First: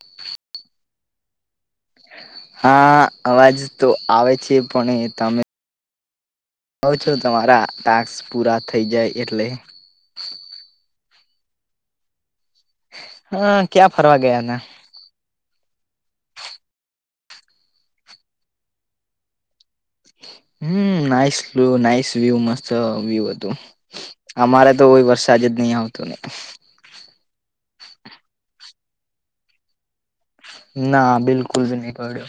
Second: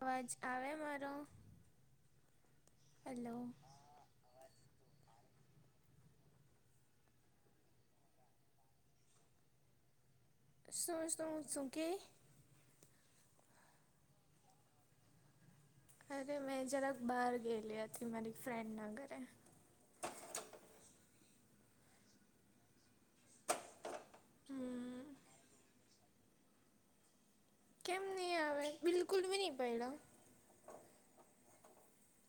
અવાજ આવે મારો હા હલો અવાજ તો આવે છે પણ તમે આવજો તમારા ટાસ્ક પૂરા થઈ જાય એટલે. શુ શુ શુ કે? હા ક્યાં ફરવા ગયાના? અરે મેં જરાક બહાર ગયેલી હતી મારી ફ્રેન્ડના ઘરે. હમ નાઈસ વ્યુ નાઈસ વ્યુ મસ્ત વ્યુ હતું. અમારે તો હોય હમ વરસાદ જ નહીં આવતું કેમ નહીં આવે બિલકુલ બ નહીં પડ્યો? ના બિલકુલ નહીં પડ્યો.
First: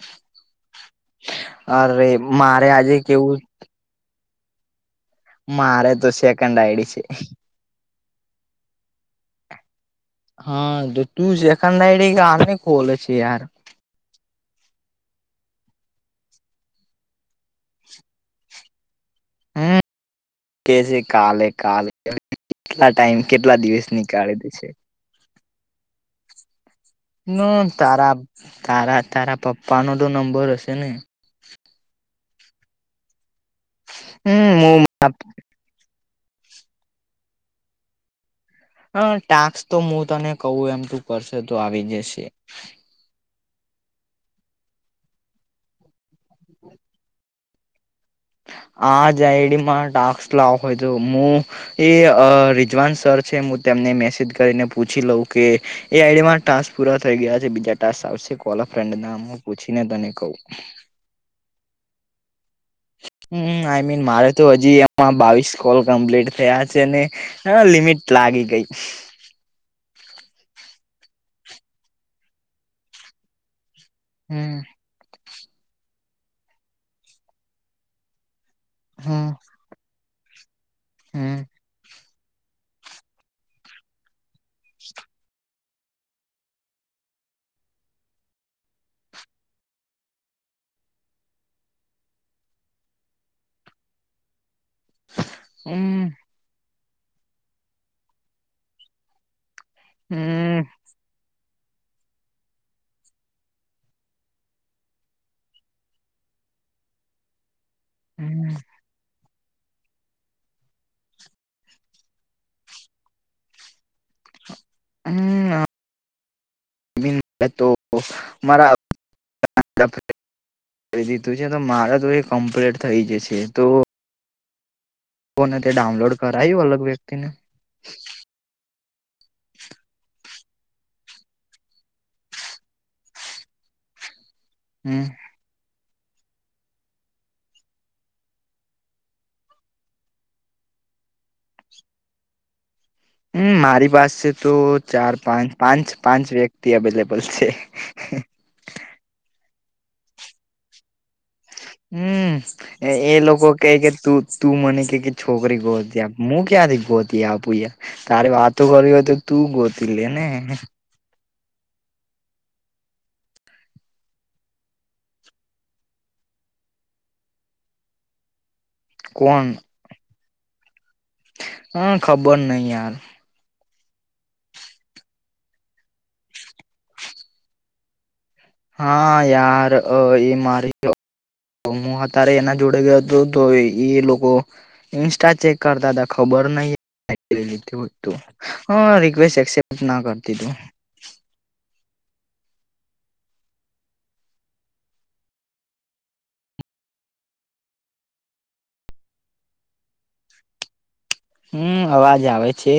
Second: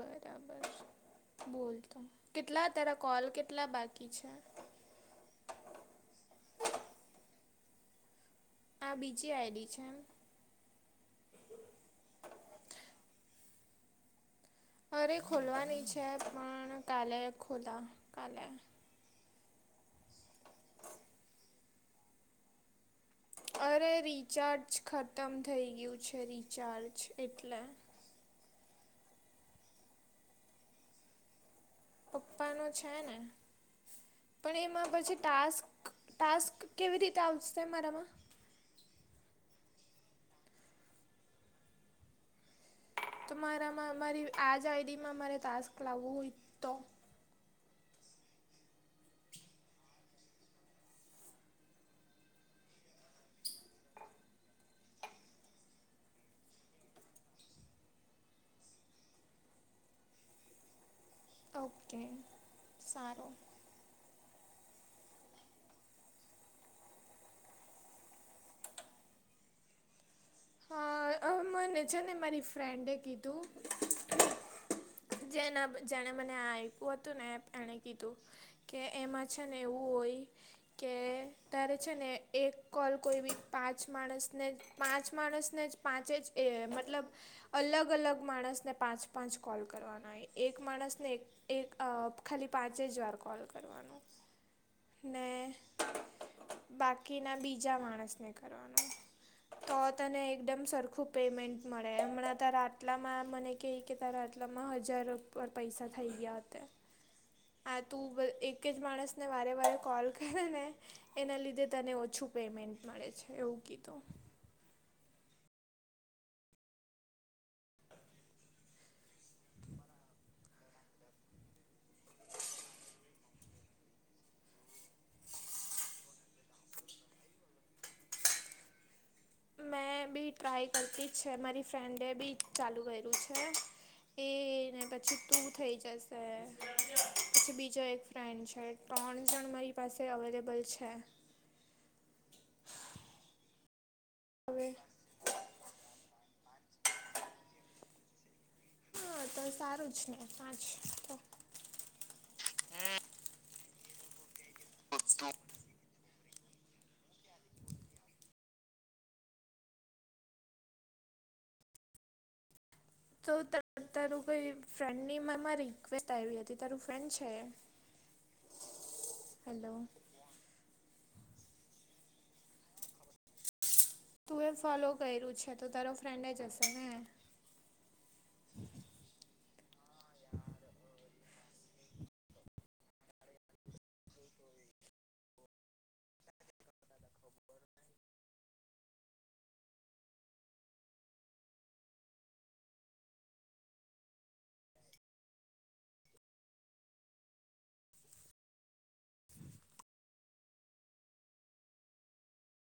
બરાબર બોલતો અરે કેટલા મારે તારા આજે કોલ કેવું કેટલા બાકી છે? મારે તો સેકન્ડ આઈડી છે. આ બીજી આઈડી છે એમ. હા તો તું સેકન્ડ આઈડી ગામની ખોલે છે યાર અરે ખોલવાની છે પણ કાલે ખોલ કાલે. હમ કેજે કાલે કાલે, કેટલા ટાઈમ કેટલા દિવસ અરે નિકાડે છે. રિચાર્જ ખતમ થઈ ગયું છે રિચાર્જ, એટલે ન તારા તારા તારા પપ્પા નો તો નંબર હશે ને, પપ્પાનો છે ને પણ હમ એમાં પછી ટાસ્ક ટાસ્ક કેવી રીતે આવશે મારામાં, હ ટાસ્ક તો હું તને કવું એમ તું કરશે તો આવી જશે. તો મારામાં મારી આ જ આઈડીમાં મારે ટાસ્ક લાવવું હોય તો, આ જ આઈડીમાં ટાસ્ક લાવુ હોય તો હું, એ રિઝવાન સર છે હું તેમને મેસેજ કરીને પૂછી લઉં કે એ આઈડીમાં ટાસ પુરા થઈ ગયા છે બીજા ટાસ આવશે કોલ અ ફ્રેન્ડના હું પૂછીને તને કવુ. ઓકે, સારું. આઈમીન મારે તો હજી એમાં બાવીસ કોલ કમ્પ્લીટ થયા છે ને હા લિમિટ લાગી ગઈ હ, હ મને છેને મારી ફ્રેન્ડે કીધું. હમ. જેના જેણે મને આ આપ્યું હતું ને એણે કીધું કે એમાં હમ છેને એવું હોય કે હમ તારે છેને એક કોલ કોઈબી પાંચ માણસને જ પાંચ માણસને જ પાંચે જ એ મતલબ અલગ-અલગ માણસને પાંચ-પાંચ કોલ કરવાન હોય એક માણસને એક એક અ ખાલી પાંચે જ વાર કોલ કરવાનો. [inaudible] ને હમ બાકીના બીજા માણસને કરવાનો. તો તને એકદમ સરખું પેમેન્ટ મળે હમણાં તારા આટલામાં મને કેય કે તારા આટલામાં હજાર પર પૈસા થઈ ગયા હતે [inaudible] આ તું હમ હમ એક જ માણસને વારે-વારે કોલ કરે ને એના લીધે તને ઓછું પેમેન્ટ મળે છે એવું કીધું. હમ બિલ પે તો મારા [inaudible] [inaudible] કરી દીધું છે તો માર તો એ કમ્પ્લીટ થઈ જશે. તો લોકો ન તે ડાઉનલોડ કરાયું અલગ વ્યક્તિને? મેં બી ટ્રાય કરતી જ છે. મારી ફ્રેન્ડે બી ચાલુ કર્યું છે. એ ને હમ પછી તું થઈ જશે પછી બીજો એક ફ્રેન્ડ છે ત્રણ જણ મારી પાસે અવેલેબલ છે. હમ મારી પાસે તો હવે ચાર-પાંચ પાંચ પાંચ વ્યક્તિ અવેલેબલ છે. હા તો સારું જ ને પાંચતો, હમ, એ લોકો કે કે તું તું મને કે કે છોકરી ગોતી આપ. મુ ક્યાંથી ગોતી આપું, તારે વાતો કરવી હોય તો તું ગોતી લે ને, તો તારું કોઈ ફ્રેન્ડની મારામાં રિક્વેસ્ટ આયવી હતી. તારું ફ્રેન્ડ છે? હલો હા ખબર નઈ યાર. તું એ ફોલો કર્યું છે તો તારો ફ્રેન્ડ જ હશે ને. હા યાર અ એ મારી તો હું અત્યારે એના જોડે ગયો તો એ લોકો ઈન્સ્ટા ચેક કરતા તા ખબર નઈ. [inaudible] હહ રિકવેસ્ટ એક્સેપ્ટ ના કરતી તું. હમ અવાજ આવે છે?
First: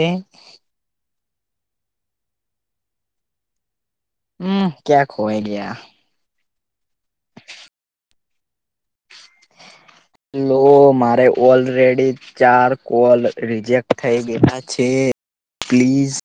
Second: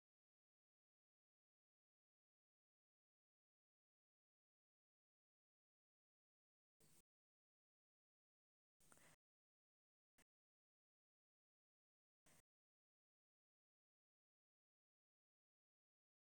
હમ ક્યા ખોવાય ગયા? લો મારે ઓલરેડી ચાર કોલ રિજેક્ટ થઈ ગયેલા છે. પ્લીઝ.